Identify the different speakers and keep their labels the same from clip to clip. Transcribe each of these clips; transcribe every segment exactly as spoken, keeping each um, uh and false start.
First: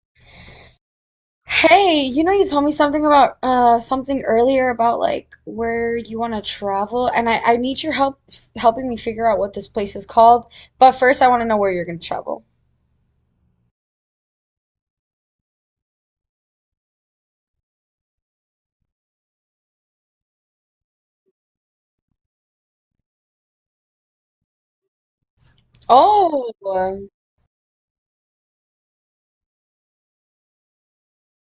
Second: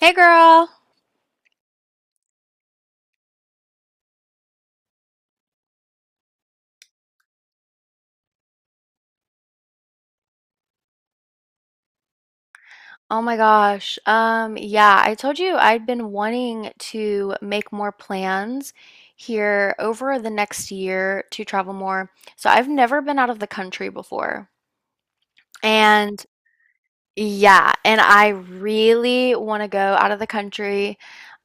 Speaker 1: Hey girl.
Speaker 2: Hey, you know, you told me something about uh something earlier about like where you want to travel, and I I need your help f helping me figure out what this place is called. But first, I want to know where you're going to travel.
Speaker 1: Oh my gosh. Um, yeah, I told you I'd been wanting to make more plans here over the next year to travel more. So I've never been out of the country before. And
Speaker 2: Oh.
Speaker 1: yeah, and I really want to go out of the country.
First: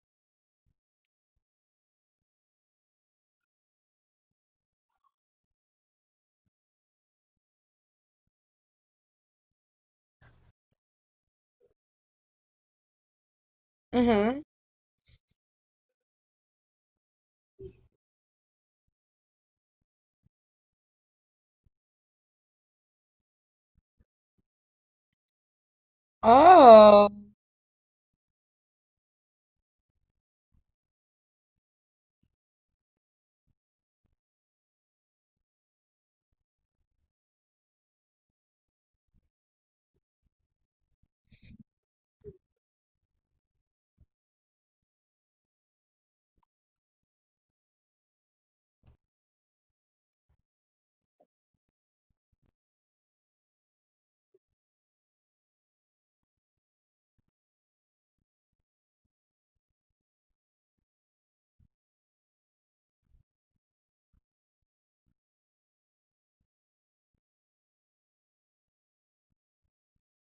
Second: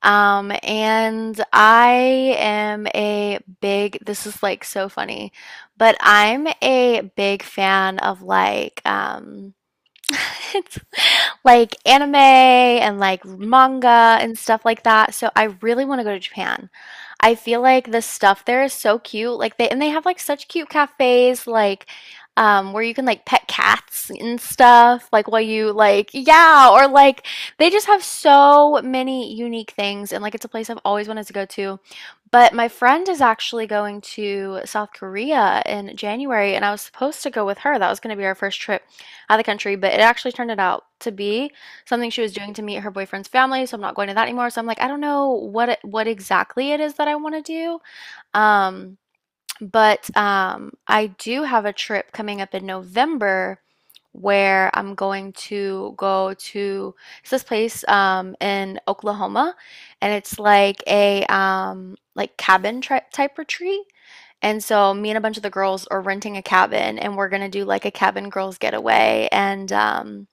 Speaker 1: Um, and I am a big, this is like so funny, but I'm a big fan of like, um, It's like anime and like manga and
Speaker 2: Mm-hmm.
Speaker 1: stuff like that. So I really want to go to Japan. I feel like the stuff there is so cute. Like they and they have like such cute cafes like um where you can like pet cats and stuff like while you like yeah or
Speaker 2: Oh.
Speaker 1: like they just have so many unique things, and like it's a place I've always wanted to go to. But my friend is actually going to South Korea in January, and I was supposed to go with her. That was going to be our first trip out of the country, but it actually turned it out to be something she was doing to meet her boyfriend's family. So I'm not going to that anymore. So I'm like, I don't know what it, what exactly it is that I want to do. Um, but um, I do have a trip coming up in November where I'm going to go to it's this place um, in Oklahoma, and it's like a um, like cabin tri type retreat. And so me and a bunch of the girls are renting a cabin, and we're gonna do like a cabin girls getaway. And um,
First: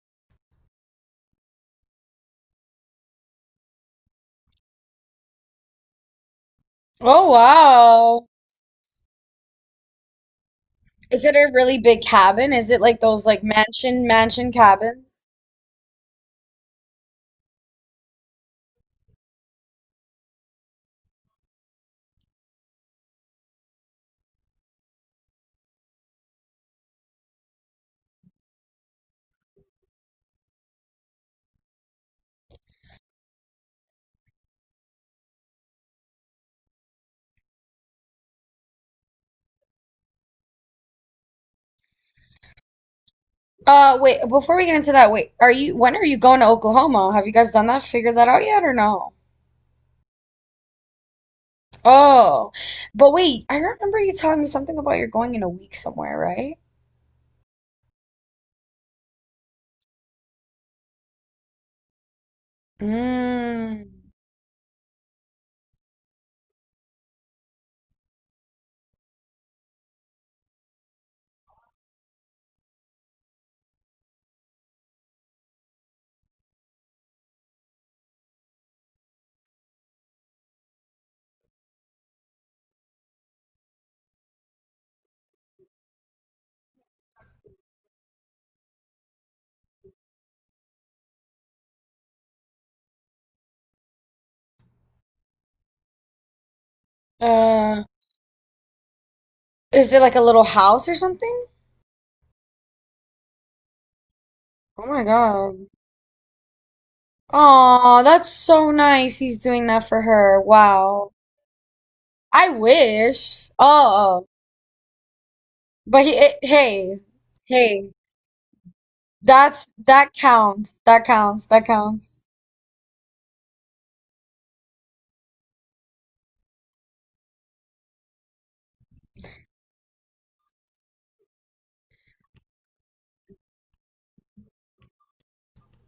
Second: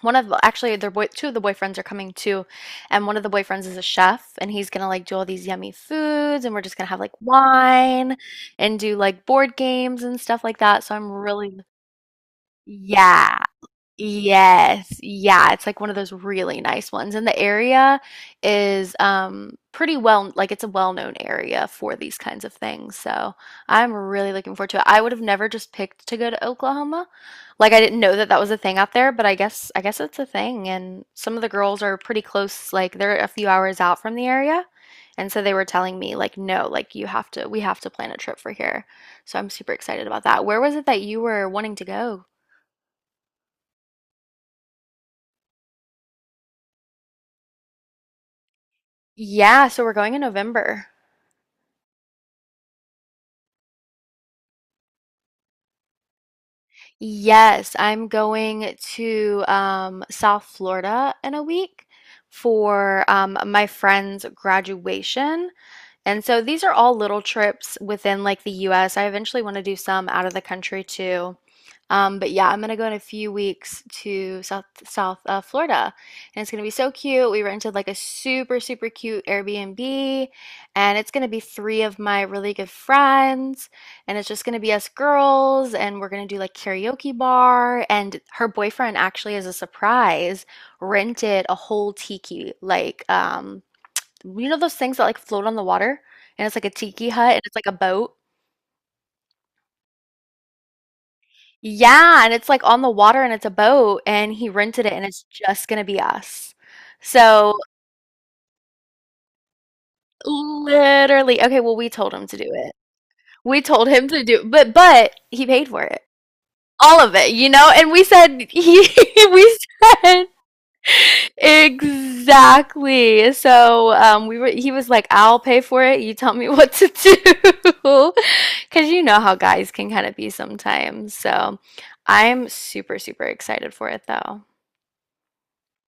Speaker 1: one of actually their boy two of the boyfriends are coming too, and one of the boyfriends is a chef, and he's gonna like do all these yummy foods, and we're just gonna have like
Speaker 2: Oh,
Speaker 1: wine
Speaker 2: wow.
Speaker 1: and do like board games and stuff like that. So I'm
Speaker 2: Is it a
Speaker 1: really
Speaker 2: really big cabin? Is it like those
Speaker 1: yeah.
Speaker 2: like mansion mansion
Speaker 1: Yes.
Speaker 2: cabins?
Speaker 1: Yeah, it's like one of those really nice ones. And the area is um pretty well like it's a well-known area for these kinds of things. So, I'm really looking forward to it. I would have never just picked to go to Oklahoma. Like I didn't know that that was a thing out there, but I guess I guess it's a thing, and some of the girls are pretty close like they're a few hours out from the area. And so they were telling me like no, like you have to we have to plan a trip for here. So, I'm super excited about that. Where was it that you were wanting to go?
Speaker 2: Uh, wait, before we get into that, wait, are you when are you going to Oklahoma? Have you guys done that? Figured that out yet or no?
Speaker 1: Yeah, so we're going in November.
Speaker 2: Oh, but wait, I remember you telling me something about you're going in a week somewhere, right?
Speaker 1: Yes, I'm going to um, South Florida in a week for um, my
Speaker 2: Mm.
Speaker 1: friend's graduation. And so these are all little trips within like the U S. I eventually want to do some out of the country too. Um, but yeah, I'm gonna go in a few weeks to South South uh, Florida, and it's gonna be so cute. We rented like a super super cute Airbnb, and it's gonna be three of my really good friends, and it's just gonna be us girls, and we're gonna do like karaoke bar. And her boyfriend actually, as a surprise, rented a whole tiki like um you know those things that like float on the water, and it's like a tiki hut and it's like a
Speaker 2: Uh,
Speaker 1: boat?
Speaker 2: is it like a little house or something?
Speaker 1: Yeah, and it's like on the water and it's a boat and he rented
Speaker 2: Oh
Speaker 1: it
Speaker 2: my
Speaker 1: and it's
Speaker 2: God.
Speaker 1: just gonna be us. So
Speaker 2: Oh, that's so nice. He's doing that for her. Wow.
Speaker 1: literally, okay, well we told him to do
Speaker 2: I
Speaker 1: it.
Speaker 2: wish.
Speaker 1: We told him to
Speaker 2: Oh,
Speaker 1: do but but he paid for it.
Speaker 2: but he, eh,
Speaker 1: All
Speaker 2: hey,
Speaker 1: of it, you know? And
Speaker 2: hey,
Speaker 1: we said he we
Speaker 2: that's that
Speaker 1: said
Speaker 2: counts. That counts. That counts.
Speaker 1: Exactly. So um, we were. He was like, "I'll pay for it. You tell me what to do," because you know how guys can kind of be sometimes. So I'm super, super excited for it though.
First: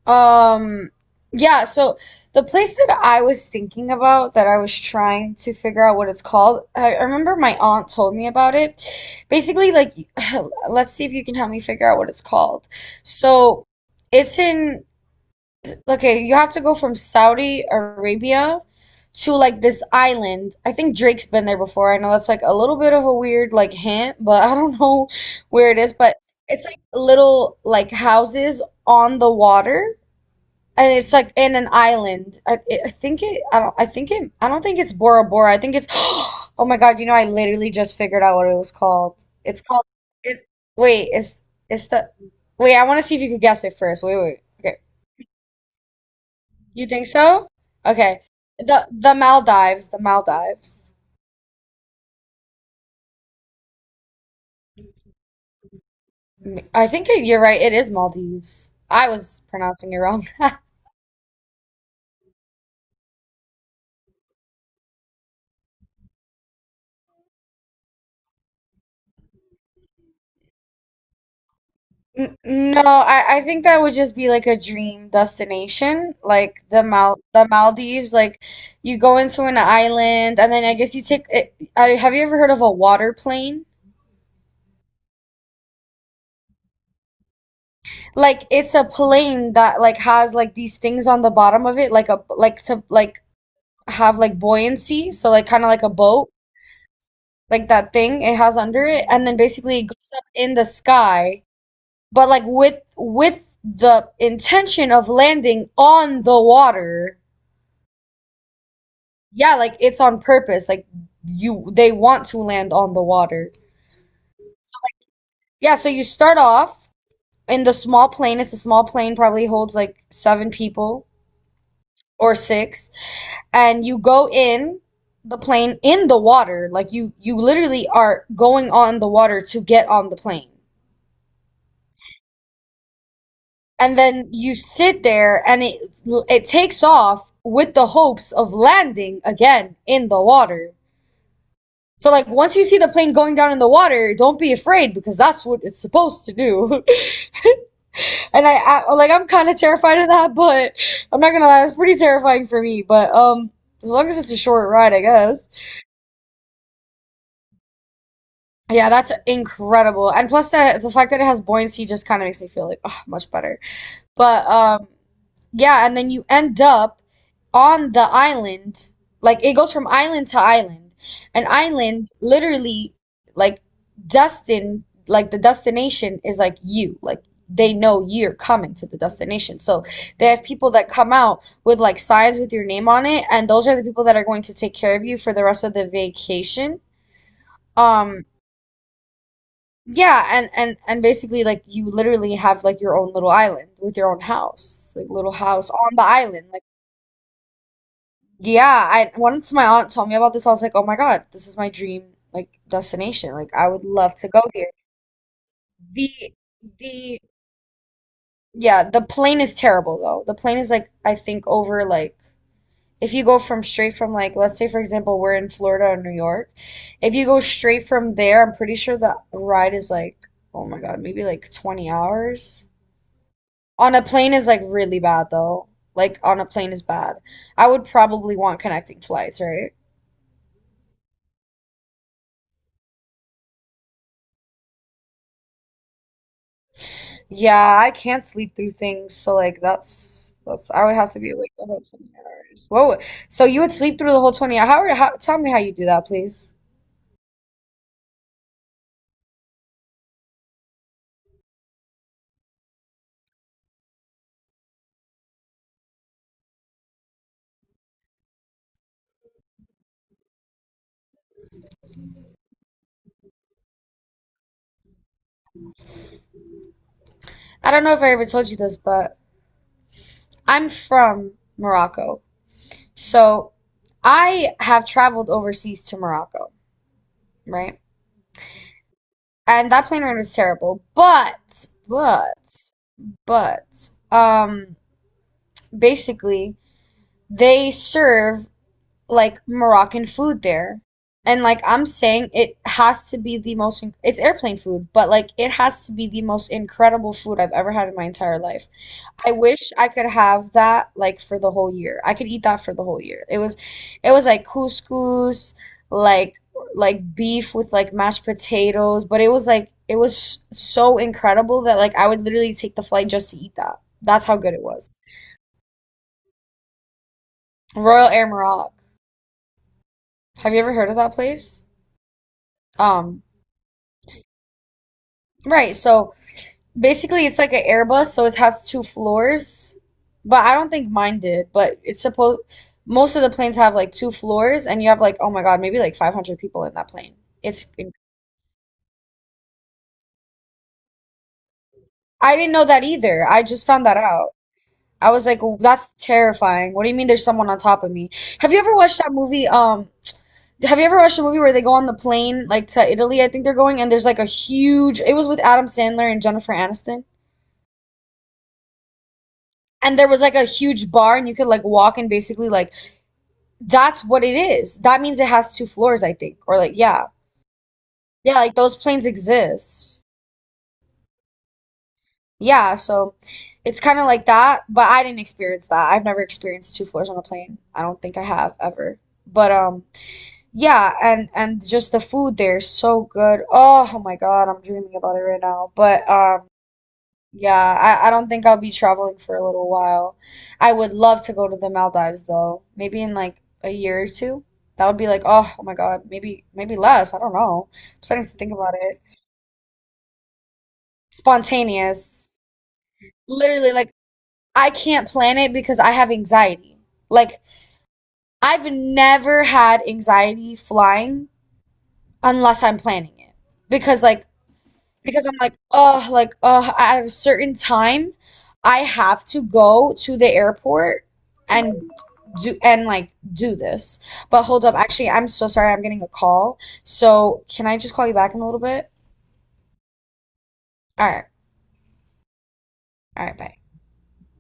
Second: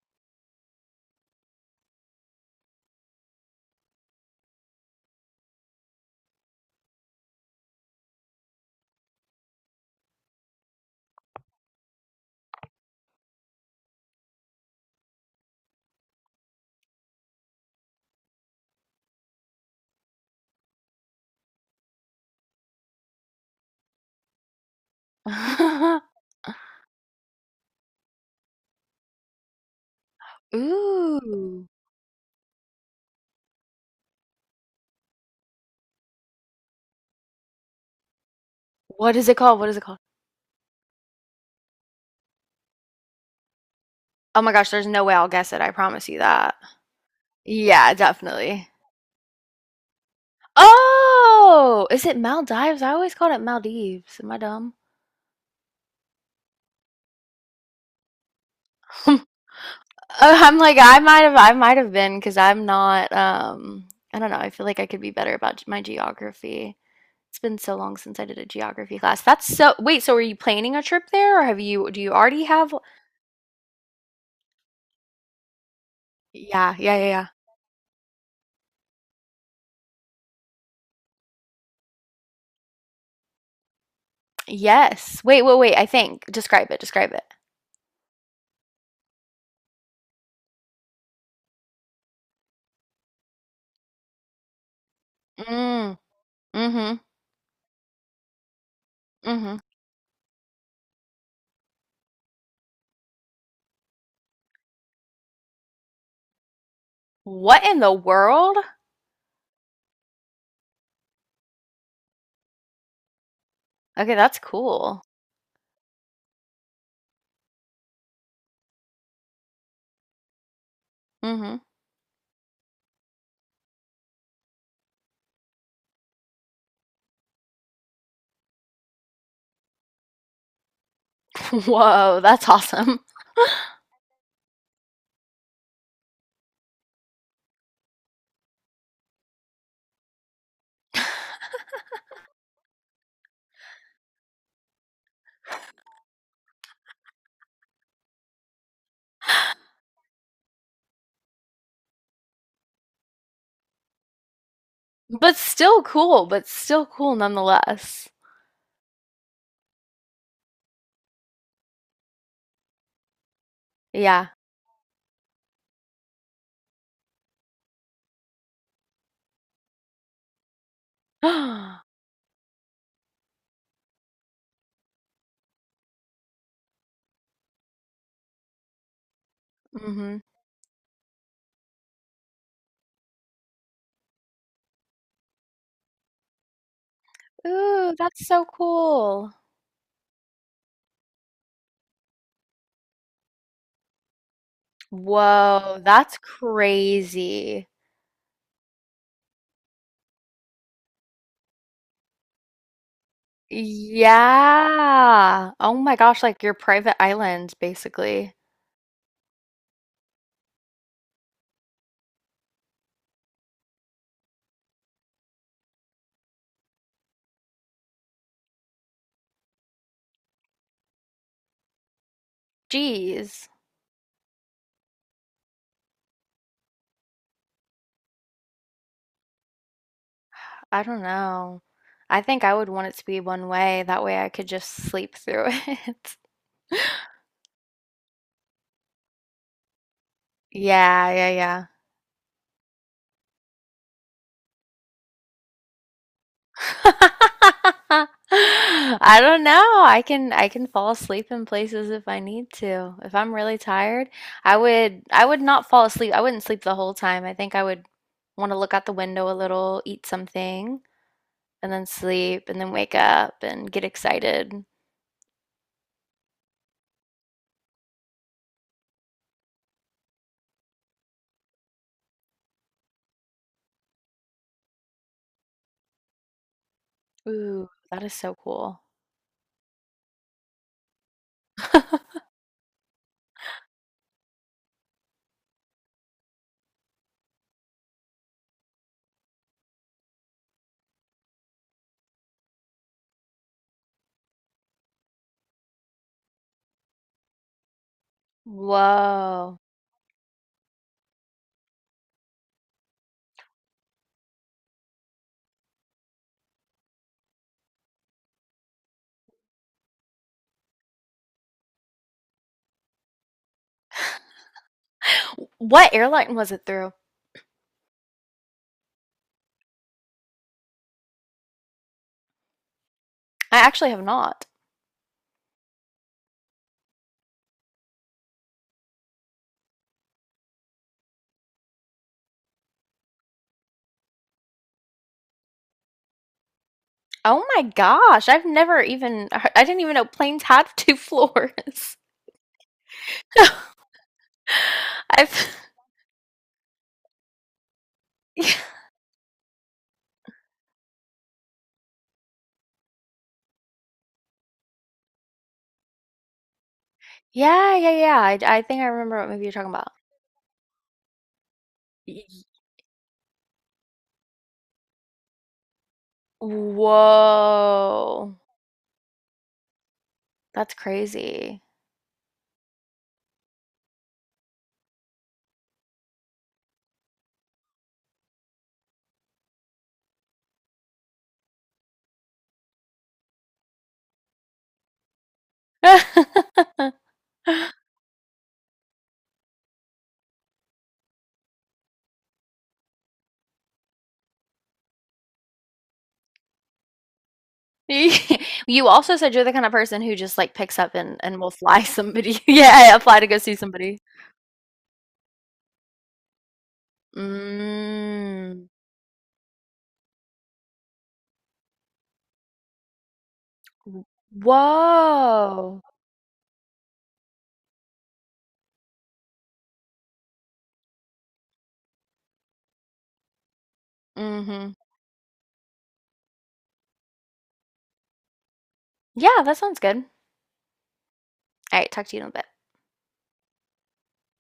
Speaker 2: Um, yeah, so the place that I was thinking about that I was trying to figure out what it's called, I I remember my aunt told me about it. Basically, like, let's see if you can help me figure out what it's called. So it's in, okay, you have to go from Saudi Arabia to like this island. I think Drake's been there before. I know that's like a little bit of a weird like hint, but I don't know where it is, but it's like little like houses on the water and it's like in
Speaker 1: Ooh,
Speaker 2: an island. I, it, I think it. I don't. I think it. I don't think it's Bora Bora. I think it's. Oh my God! You know, I literally just figured out what it was
Speaker 1: what
Speaker 2: called.
Speaker 1: is it called?
Speaker 2: It's
Speaker 1: What is it
Speaker 2: called.
Speaker 1: called?
Speaker 2: It. Wait. It's. It's the. Wait. I want to see if you could guess it first. Wait. Wait.
Speaker 1: Oh my gosh,
Speaker 2: Okay.
Speaker 1: there's no way I'll guess it. I promise you that.
Speaker 2: You think so?
Speaker 1: Yeah,
Speaker 2: Okay.
Speaker 1: definitely.
Speaker 2: The the Maldives. The Maldives.
Speaker 1: Oh, is it Maldives? I always called it Maldives. Am I dumb?
Speaker 2: I think it, you're right. It is Maldives. I was pronouncing it wrong.
Speaker 1: Uh, I'm like I might have I might have been because I'm not um I don't know I feel like I could be better about g- my geography. It's been so long since I did a geography class. That's so wait, so are you planning a trip there or have you do you
Speaker 2: N-
Speaker 1: already have
Speaker 2: No, I, I think that would just be like a dream destination, like
Speaker 1: Yeah,
Speaker 2: the
Speaker 1: yeah, yeah,
Speaker 2: Mal
Speaker 1: yeah.
Speaker 2: the Maldives. Like you go into an island, and then I guess you take it. I, have you ever heard of a water plane?
Speaker 1: Yes. Wait, wait, wait. I think describe it, describe it.
Speaker 2: Like it's a plane that like has like these things on the bottom of it, like a like to like have like buoyancy, so like kind of like a
Speaker 1: Mm,
Speaker 2: boat,
Speaker 1: mm-hmm,
Speaker 2: like that thing it has under it, and then
Speaker 1: mm-hmm.
Speaker 2: basically it goes up in the sky, but like with with the intention of landing on the water.
Speaker 1: What in the world?
Speaker 2: Yeah, like it's on purpose. Like you they want to land on the water.
Speaker 1: Okay, that's cool.
Speaker 2: Yeah, so you start off in the small plane. It's a small plane, probably holds like seven people
Speaker 1: Mm-hmm.
Speaker 2: or six, and you go in the plane in the water. Like you you literally are going on the water to get on the plane.
Speaker 1: Whoa, that's awesome.
Speaker 2: And then you sit there and it it takes off with the hopes of landing again in the water. So like once you see the plane going down in the water, don't be afraid because that's what it's supposed to do. And I, I like I'm kind of terrified of that, but I'm not gonna lie, it's pretty terrifying for me. But um, as long as it's a short ride, I
Speaker 1: But
Speaker 2: guess.
Speaker 1: still cool, but still cool nonetheless.
Speaker 2: Yeah, that's incredible. And plus that the fact that it has buoyancy just kind of makes me feel like ugh, much better.
Speaker 1: Yeah.
Speaker 2: But um yeah, and then you end up on the island. Like it goes from island to island. An island literally like destined like the destination is like you. Like they know you're coming to the destination. So
Speaker 1: Mm-hmm.
Speaker 2: they have people that come out with like signs with your name on it, and those are the people that are going to take care of you for the rest of the vacation.
Speaker 1: Ooh, that's
Speaker 2: Um
Speaker 1: so cool.
Speaker 2: yeah, and and and basically like you literally have like your own little island with your own house, like little house
Speaker 1: Whoa,
Speaker 2: on the
Speaker 1: that's
Speaker 2: island. Like
Speaker 1: crazy.
Speaker 2: yeah, I once my aunt told me about this, I was like, "Oh my God, this is my dream like destination. Like I would love to go here."
Speaker 1: Yeah. Oh my gosh,
Speaker 2: The
Speaker 1: like your private
Speaker 2: the
Speaker 1: island, basically.
Speaker 2: yeah, the plane is terrible though. The plane is like I think over like if you go from straight from like let's say for example we're in Florida or New York, if you go straight from there, I'm pretty sure the ride is like oh my God, maybe like twenty hours.
Speaker 1: Geez,
Speaker 2: On a plane is like really bad though. Like on a plane is bad. I would probably want connecting flights, right?
Speaker 1: I don't know. I think I would want it to be one way. That way I could just sleep through it.
Speaker 2: Yeah, I can't sleep through things, so like that's that's I would
Speaker 1: Yeah,
Speaker 2: have to
Speaker 1: yeah,
Speaker 2: be awake
Speaker 1: yeah.
Speaker 2: the whole twenty hours. Whoa. So you would sleep through the whole twenty hours. How, how tell me how you do that, please.
Speaker 1: I don't know. I can I can fall asleep in places if I need to. If I'm really tired, I would I would not fall asleep. I wouldn't sleep the whole time. I think I would want to look out the window a little, eat something, and then sleep, and then wake up and get excited.
Speaker 2: I don't know if I ever told you this, but I'm from Morocco. So I have traveled overseas to Morocco,
Speaker 1: Ooh,
Speaker 2: right?
Speaker 1: that is so cool.
Speaker 2: And that plane ride was terrible. But but but um basically they serve like Moroccan food there. And like I'm saying, it has to be the most, it's airplane food, but like it has to be the most incredible food I've ever had in my entire life. I
Speaker 1: Whoa.
Speaker 2: wish I could have that like for the whole year. I could eat that for the whole year. It was, it was like couscous, like like beef with like mashed potatoes, but it was like it was so incredible that like I would literally take the flight just to eat that. That's how good it was.
Speaker 1: What airline was it through?
Speaker 2: Royal Air Morocco. Have you ever heard of that place? Um,
Speaker 1: I actually have not.
Speaker 2: right, so basically it's like an Airbus, so it has two floors, but I don't think mine did, but it's supposed most of the planes have like two floors and you have like oh my God, maybe like five hundred people in that plane.
Speaker 1: Oh my
Speaker 2: It's
Speaker 1: gosh, I've never even I didn't even know planes had two floors.
Speaker 2: I didn't know that either. I just found that out. I was
Speaker 1: I've
Speaker 2: like, "Oh, that's terrifying. What do you mean there's someone on top of me?" Have you ever watched that movie? Um, have you ever watched a movie where they go on the plane like to Italy, I think they're going, and there's like a huge, it was with Adam Sandler and Jennifer Aniston.
Speaker 1: Yeah, yeah, yeah. I I think I remember what movie you're talking about.
Speaker 2: And there was like a huge bar and you could like walk and
Speaker 1: Y- y-
Speaker 2: basically like that's what it is that means it has two floors I think or like yeah. Yeah,
Speaker 1: Whoa.
Speaker 2: like those planes exist.
Speaker 1: That's crazy.
Speaker 2: Yeah, so it's kind of like that, but I didn't experience that. I've never experienced two floors on a plane, I don't think I have ever, but um yeah, and and just the food there is so good. Oh, oh my God, I'm dreaming about it right now, but um yeah, I, I don't think I'll be traveling for a little while. I would love to go to the Maldives though. Maybe in like a year or two. That would be like, oh, oh my God, maybe maybe less. I don't know. I'm
Speaker 1: You
Speaker 2: starting to think about
Speaker 1: you
Speaker 2: it.
Speaker 1: also said you're the kind of person who just like picks up and and will fly
Speaker 2: Spontaneous.
Speaker 1: somebody. Yeah, yeah, fly to go see
Speaker 2: Literally, like
Speaker 1: somebody.
Speaker 2: I can't plan it because I have anxiety. Like
Speaker 1: Mm.
Speaker 2: I've never had anxiety flying unless I'm planning it. Because like because I'm like,
Speaker 1: Whoa.
Speaker 2: oh, like, oh, at a certain time, I have to go to the airport and do and like do this. But hold
Speaker 1: Mm-hmm.
Speaker 2: up, actually, I'm so sorry. I'm getting a call. So can I just call you back in a little bit?
Speaker 1: Yeah, that sounds good.
Speaker 2: All right,
Speaker 1: All right, talk to you in a bit.
Speaker 2: all right, bye.